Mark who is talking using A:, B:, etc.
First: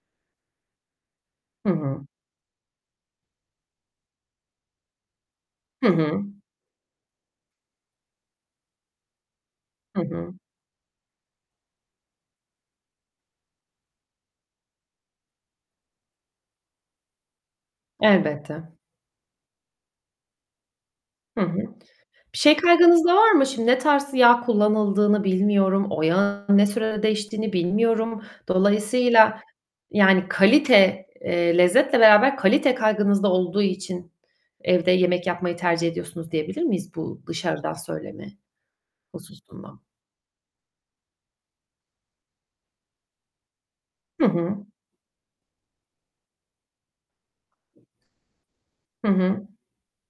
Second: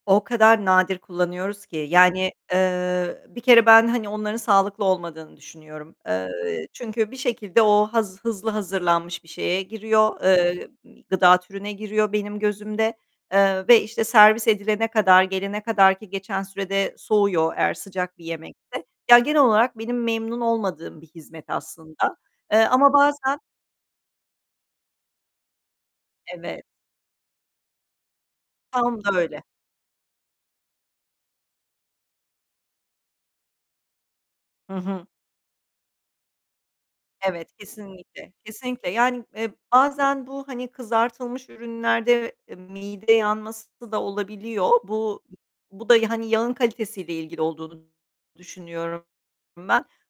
A: O kadar nadir kullanıyoruz
B: Hı
A: ki
B: hı.
A: yani, eee, bir kere ben, hani onların sağlıklı olmadığını
B: Hı
A: düşünüyorum.
B: hı.
A: Eee, çünkü bir şekilde o haz hızlı hazırlanmış bir şeye
B: Hı
A: giriyor,
B: hı.
A: eee, gıda türüne giriyor benim gözümde, eee, ve işte servis edilene kadar, gelene kadarki geçen sürede soğuyor eğer sıcak bir
B: Elbette.
A: yemekse. Ya genel olarak benim memnun olmadığım bir
B: Hı
A: hizmet
B: hı.
A: aslında,
B: Bir şey
A: eee, ama
B: kaygınız da var
A: bazen
B: mı? Şimdi ne tarz yağ kullanıldığını bilmiyorum, o yağın ne
A: Evet.
B: sürede değiştiğini bilmiyorum.
A: Tam da
B: Dolayısıyla,
A: öyle.
B: yani kalite, eee, lezzetle beraber kalite kaygınız da olduğu için
A: Hı
B: evde
A: hı.
B: yemek yapmayı tercih ediyorsunuz diyebilir miyiz, bu
A: Evet,
B: dışarıdan söyleme
A: kesinlikle, kesinlikle yani, eee,
B: hususunda?
A: bazen bu, hani kızartılmış ürünlerde mide yanması da
B: Hı hı.
A: olabiliyor. Bu bu da, yani, yağın kalitesiyle ilgili olduğunu düşünüyorum
B: Hı hı.
A: ben.